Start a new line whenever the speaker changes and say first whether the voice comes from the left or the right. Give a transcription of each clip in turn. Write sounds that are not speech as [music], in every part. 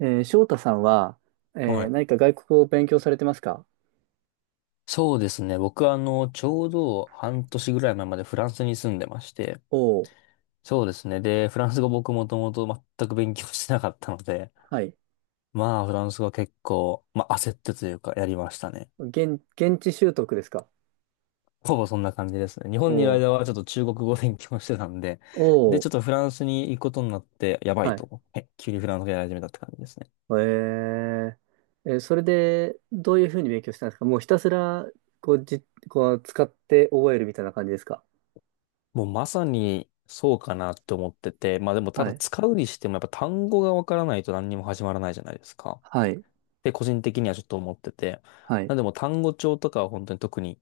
right: 翔太さんは、
left: はい。
right: 何か外国語を勉強されてますか？
left: そうですね。僕はちょうど半年ぐらい前までフランスに住んでまして、
right: おー、
left: そうですね。で、フランス語僕もともと全く勉強してなかったので、
right: はい。
left: まあ、フランス語は結構、まあ、焦ってというか、やりましたね。
right: 現地習得ですか？
left: ほぼそんな感じですね。日本にいる
right: お
left: 間は
right: ー、
left: ちょっと中国語を勉強してたんで、で、
right: お
left: ち
right: ー、
left: ょっとフランスに行くことになって、やば
right: は
left: いと
right: い。
left: 思って、急にフランス語やり始めたって感じですね。
right: えー、それで、どういうふうに勉強したんですか？もうひたすら、こう、じ、こう、使って覚えるみたいな感じですか？
left: もうまさにそうかなって思ってて、まあでもた
right: は
left: だ
right: い。
left: 使うにしてもやっぱ単語がわからないと何にも始まらないじゃないですか。
right: はい。
left: て個人的にはちょっと思ってて。
right: はい。
left: なんでもう単語帳とかは本当に特に、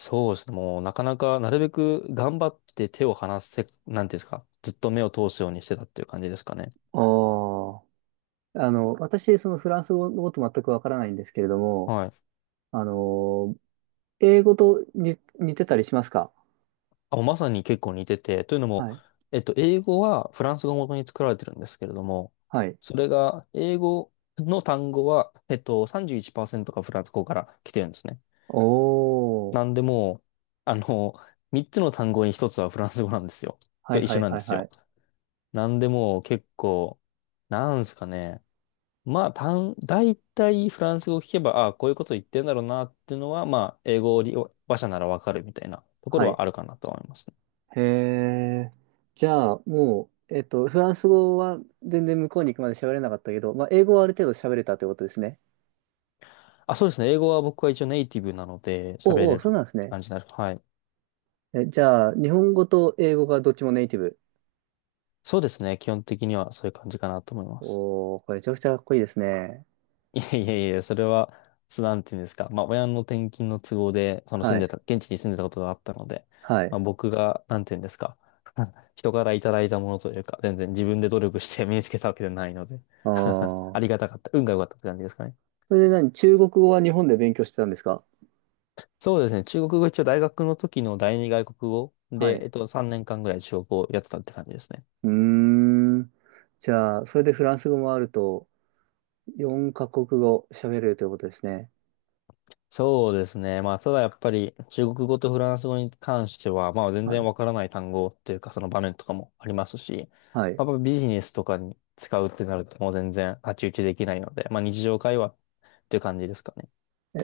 left: そうですね、もうなかなかなるべく頑張って手を離せ、なんていうんですか、ずっと目を通すようにしてたっていう感じですかね。
right: おー。あの、私、そのフランス語のこと全くわからないんですけれども、
left: はい。
right: あのー英語とに似てたりしますか？
left: あ、もうまさに結構似てて、というのも、
right: はい。
left: 英語はフランス語を元に作られてるんですけれども、
right: はい。
left: それが、英語の単語は、31%がフランス語から来てるんですね。
right: おー。
left: なんでもう、あの、3つの単語に1つはフランス語なんですよ。
right: は
left: と
right: い
left: 一
right: は
left: 緒
right: い
left: なん
right: は
left: で
right: い
left: す
right: は
left: よ。
right: い。
left: なんでもう結構、なんすかね。まあ、大体フランス語を聞けば、ああ、こういうこと言ってんだろうなっていうのは、まあ、英語を利用話者ならわかるみたいなとこ
right: は
left: ろ
right: い。
left: はあるかなと思いますね。
right: へえ。じゃあ、もう、えっと、フランス語は全然向こうに行くまで喋れなかったけど、まあ、英語はある程度喋れたということですね。
left: あ、そうですね。英語は僕は一応ネイティブなので喋れ
right: おうお
left: る
right: う、そうなんです
left: って
right: ね。
left: 感じになる。はい。
right: え、じゃあ、日本語と英語がどっちもネイティブ。
left: そうですね。基本的にはそういう感じかなと思います。
right: おーこれめちゃくちゃかっこいいですね。
left: いやいやいや、それは、そうなんていうんですか。まあ、親の転勤の都合で、その住
right: は
left: ん
right: い。
left: でた、現地に住んでたことがあったので、
right: は
left: ま
right: い。
left: あ、僕が、なんていうんですか。[laughs] 人からいただいたものというか、全然自分で努力して身につけたわけではないので
right: あ
left: [laughs] あり
right: ー
left: がたかった。運が良かったって感じですかね。
right: それで何中国語は日本で勉強してたんですか？
left: そうですね。中国語一応大学の時の第二外国語
right: は
left: で、
right: い。
left: 3年間ぐらい中国語をやってたって感じですね。
right: うーん。じゃあ、それでフランス語もあると、4カ国語喋れるということですね。
left: そうですね。まあ、ただやっぱり中国語とフランス語に関しては、まあ全
right: は
left: 然
right: い。
left: わからない単語っていうかその場面とかもありますし、
right: はい。
left: まあ、やっぱビジネスとかに使うってなるともう全然太刀打ちできないので、まあ日常会話っていう感じですかね。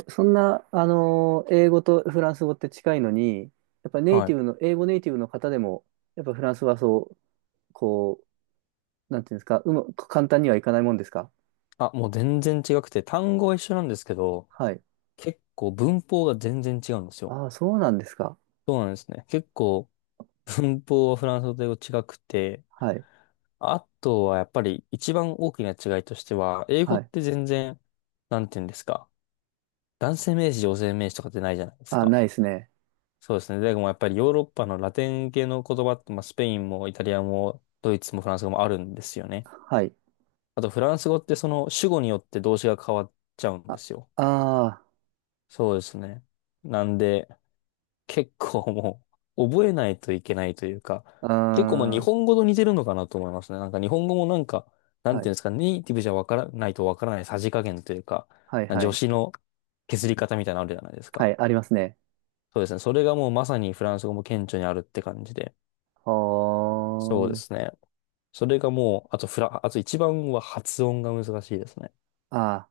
right: そんな、英語とフランス語って近いのに、やっぱネイ
left: は
right: テ
left: い。
right: ィブの、英語ネイティブの方でも、やっぱフランスはそう、こなんていうんですか、うま、簡単にはいかないもんですか？
left: あ、もう全然違くて、単語は一緒なんですけど、
right: はい。
left: 結構文法が全然違うんですよ。
right: ああ、そうなんですか。
left: そうなんですね。結構文法はフランス語と英語違くて、
right: はい。
left: あとはやっぱり一番大きな違いとしては、英語
right: は
left: っ
right: い。
left: て全然、なんていうんですか。男性名詞、女性名詞とかってないじゃないです
right: ああ、
left: か。
right: ないですね。
left: そうですね。でもやっぱりヨーロッパのラテン系の言葉って、まあ、スペインもイタリアもドイツもフランス語もあるんですよね。
right: はい。
left: あとフランス語ってその主語によって動詞が変わっちゃうん
right: あ、
left: ですよ。
right: あ
left: そうですね。なんで結構もう覚えないといけないというか、
right: あ、
left: 結構まあ日
right: あ
left: 本語と似てるのかなと思いますね。なんか日本語もなんか、な
right: ー
left: ん
right: は
left: てい
right: い。
left: うんですか、ネイティブじゃわからないとわからないさじ加減というか、
right: はい、は
left: 助
right: い。
left: 詞の削り方みたいなのあるじゃないです
right: は
left: か。
right: い、ありますね。
left: そうですね。それがもうまさにフランス語も顕著にあるって感じで。
right: ほ
left: そうです
right: ー。
left: ね。それがもう、あとフラ、あと一番は発音が難しいですね。
right: ああ、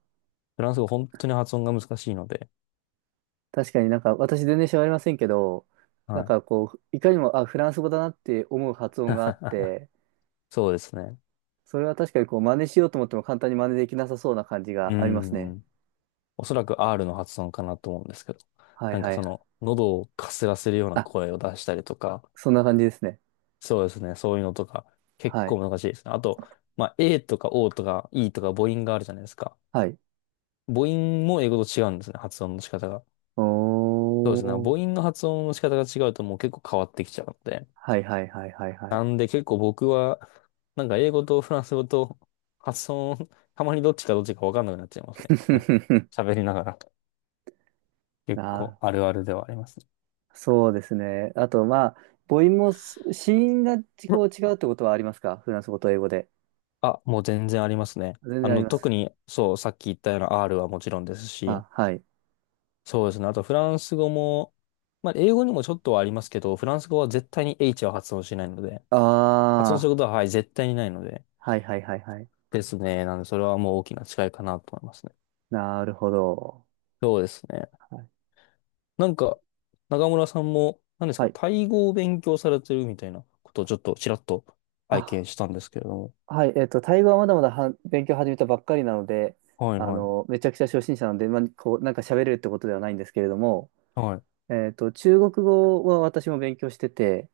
left: フランス語本当に発音が難しいので。
right: 確かになんか、私全然喋れませんけど、な
left: は
right: ん
left: い。
right: かこう、いかにも、あ、フランス語だなって思う発音があっ
left: [laughs]
right: て、
left: そうですね。
right: それは確かにこう真似しようと思っても簡単に真似できなさそうな感じ
left: う
right: がありますね。
left: ん。おそらく R の発音かなと思うんですけど。
right: はい
left: なんか
right: は
left: そ
right: い。
left: の、喉をかすらせるような
right: あ、
left: 声を出したりとか、
right: そんな感じですね。
left: そうですね。そういうのとか、結
right: はい。
left: 構難しいですね。あと、まあ、A とか O とか E とか母音があるじゃないですか。
right: はい。
left: 母音も英語と違うんですね。発音の仕方が。
right: お
left: そうですね。母
right: ー。
left: 音の発音の仕方が違うともう結構変わってきちゃうので。
right: はいはいはいはいはい。
left: なんで結構僕は、なんか英語とフランス語と発音、たまにどっちかどっちかわかんなくなっちゃいますね。[laughs]
right: [laughs]
left: 喋りながら。結
right: あ
left: 構あるあるではありますね。
right: ー、そうですね。あと、まあ、母音もす子音が
left: う
right: こ
left: ん。
right: う違うってことはありますか？フランス語と英語で。
left: あ、もう全然ありますね。
right: 全然ありま
left: 特
right: す。
left: に、そう、さっき言ったような R はもちろんですし、
right: あ、はい。
left: そうですね。あとフランス語も、まあ英語にもちょっとはありますけど、フランス語は絶対に H は発音しないので、発音す
right: あ
left: ることは、はい、絶対にないので、
right: あ、はいはいはいはい。
left: ですね。なんで、それはもう大きな違いかなと思いますね。
right: なるほど。
left: そうですね。
right: はい。
left: なんか、中村さんも、何です
right: は
left: か、
right: い。
left: タイ語を勉強されてるみたいなことをちょっとちらっと拝
right: あ、
left: 見したんですけれども。
right: はい、えっと、タイ語はまだまだは勉強始めたばっかりなので、
left: はい
right: あ
left: はい。
right: の、めちゃくちゃ初心者なので、まあ、こう、なんか喋れるってことではないんですけれども、
left: はい。
right: えっと、中国語は私も勉強してて、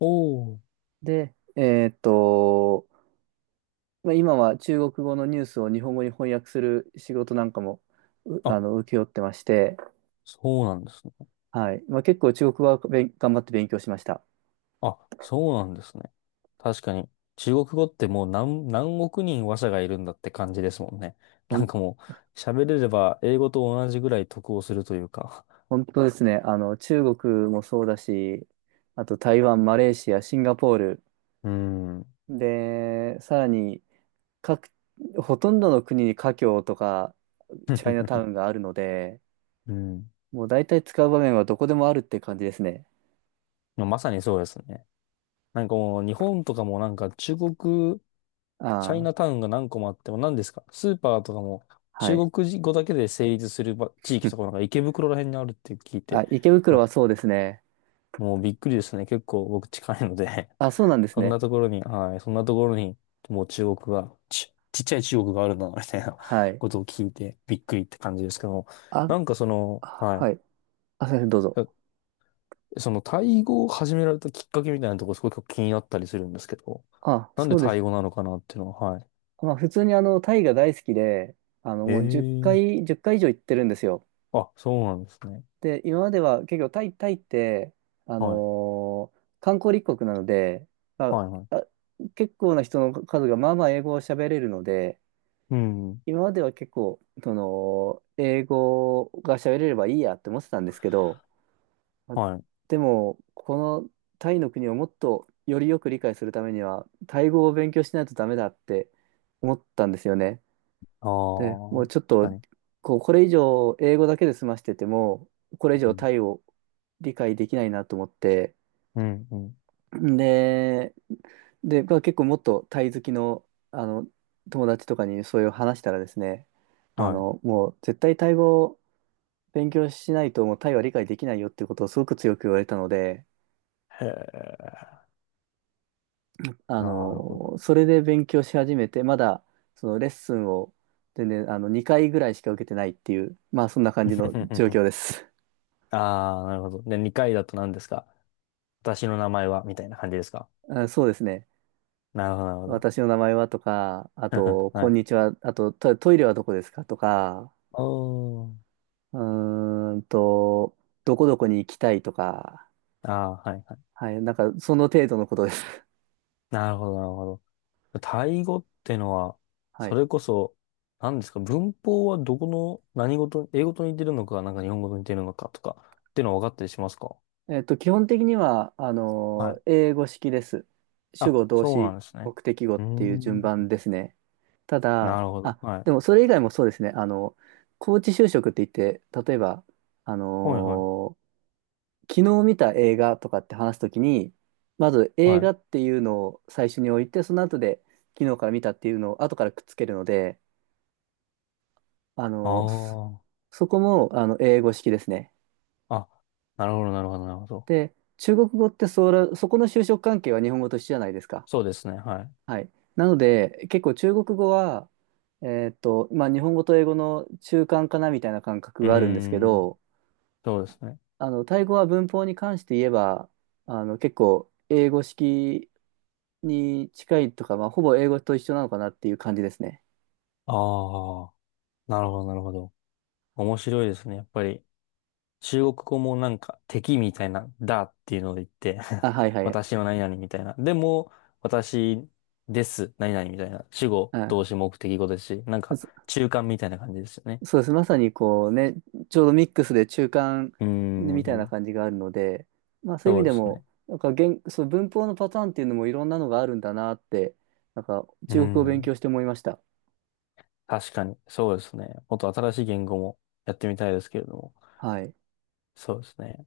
left: おー。
right: で、えっと、まあ、今は中国語のニュースを日本語に翻訳する仕事なんかも、うあ
left: あ、
right: の、請け負ってまして、
left: そうなんですね。
right: はい、まあ、結構中国語は頑張って勉強しました。
left: あ、そうなんですね。確かに、中国語ってもう何億人話者がいるんだって感じですもんね。[laughs]
right: ほ
left: なん
right: ん、
left: かもう、喋れれば英語と同じぐらい得をするというか。
right: 本当ですね、あの、中国もそうだし、あと台湾、マレーシア、シンガポール、
left: [laughs] うーん。
right: で、さらに、各、ほとんどの国に華僑とかチャイナタ
left: [laughs]
right: ウンがあるので、
left: うん。
right: もう大体使う場面はどこでもあるって感じですね。
left: まあまさにそうですね。なんかもう日本とかもなんか中国、チャ
right: あ
left: イ
right: あ、
left: ナタウンが何個もあっても何ですかスーパーとかも
right: は
left: 中
right: い。
left: 国語だけで成立するば地
right: [laughs] う
left: 域と
right: ん
left: かなんか池袋ら辺にあるって聞いて、
right: あ、池袋
left: な
right: はそうですね。
left: もうびっくりですね。結構僕近いので [laughs]
right: あ、そうなんです
left: そん
right: ね。
left: なところに、はい、そんなところにもう中国が、ちっちゃい中国があるんだな、みたいな
right: はい。
left: ことを聞いてびっくりって感じですけども、
right: あ、
left: なんかその、は
right: は
left: い。
right: い。あ、すいません、どうぞ。
left: そのタイ語を始められたきっかけみたいなところすごく気になったりするんですけど、
right: あ、
left: なん
right: そ
left: で
right: うで
left: タイ
right: す。
left: 語なのかなっていうのは、はい。
right: まあ、普通にあの、タイが大好きで、あの、もう1
left: ええ。
right: 回、10回以上行ってるんですよ。
left: あ、そうなんですね。
right: で、今までは結構タイって、あ
left: はい。
right: のー観光立国なので、ま
left: はい、はい。
right: あ、あ、結構な人の数がまあまあ英語を喋れるので、
left: うん。
right: 今までは結構、その、英語が喋れればいいやって思ってたんですけど、まあ
left: はい。
right: でも、このタイの国をもっとよりよく理解するためには、タイ語を勉強しないとダメだって思ったんですよね。
left: あ
right: で、もう
left: あ、
right: ちょっ
left: 確
right: と、
left: かに。
right: こう、これ以上英語だけで済ましてても、これ以
left: う
right: 上
left: ん、
right: タイを理解できないなと思って、
left: うん、うん。
right: で、で、まあ、結構もっとタイ好きの、あの、友達とかにそういう話したらですね、あ
left: はい。
right: の、もう絶対タイ語を勉強しないともうタイは理解できないよっていうことをすごく強く言われたので、
left: へえ、
right: あ
left: なるほど。
right: の、それで勉強し始めて、まだそのレッスンを全然あの2回ぐらいしか受けてないっていう、まあそんな感じの状
left: [laughs]
right: 況です。
left: ああ、なるほど。で、2回だと何ですか？私の名前はみたいな感じですか？
right: あ、そうですね。
left: なるほど、なるほど。
right: 私の名前はとか、あ
left: [laughs]
right: と、
left: は
right: こん
left: い。
right: にちは、あと、イレはどこですかとか、
left: おー。
right: うーんと、どこどこに行きたいとか、
left: ああ、はい、はい。
right: はい、なんか、その程度のことです。[laughs]
left: なるほど、なるほど。タイ語ってのは、
right: は
left: そ
right: い。
left: れこそ、何ですか、文法はどこの何事英語と似てるのか、なんか日本語と似てるのかとか、っていうのは分かったりしますか？
right: えっと、基本的には、あ
left: は
right: の、
left: い。
right: 英語式です。主語、
left: あ、
right: 動
left: そうな
right: 詞、
left: んですね。
right: 目的語っ
left: うー
right: ていう順番
left: ん。
right: ですね。た
left: な
right: だ、
left: るほど。
right: あ、
left: はい。
right: でもそれ以外もそうですね。あの、高知就職って言って、例えば、あ
left: はいはい。
right: の昨日見た映画とかって話すときに、まず
left: は
right: 映
left: い。
right: 画っていうのを最初に置いて、その後で昨日から見たっていうのを後からくっつけるので、あの、
left: あ
right: そこもあの英語式ですね。
left: あ。あ、なるほど、なるほど、なるほど。
right: で、中国語ってそこの就職関係は日本語と一緒じゃないですか。
left: そうですね。はい。
right: はい。なので、結構中国語は、えーっと、まあ日本語と英語の中間かなみたいな感覚
left: うー
right: があるんですけ
left: ん。
right: ど、
left: そうですね。
right: あの、タイ語は文法に関して言えば、あの、結構英語式に近いとか、まあ、ほぼ英語と一緒なのかなっていう感じですね。
left: ああ。なるほど、なるほど。面白いですね。やっぱり。中国語もなんか敵みたいな、だっていうので言って
right: あ、はい
left: [laughs]
right: はい。
left: 私の何々みたいな。でも、私です、何々みたいな。主語、
right: う
left: 動詞、目的語ですし、なん
right: ん、
left: か
right: そ、
left: 中間みたいな感じですよね。
right: そうです。まさにこうね、ちょうどミックスで中間
left: うー
right: みたいな
left: ん、
right: 感じがあるので、まあそういう意
left: そ
right: 味
left: うで
right: で
left: す
right: も、
left: ね。
right: なんか言、そう、文法のパターンっていうのもいろんなのがあるんだなって、なんか
left: うー
right: 中国語を勉
left: ん、
right: 強して思いました。
left: 確かに、そうですね。もっと新しい言語もやってみたいですけれども。
right: はい。
left: そうですね。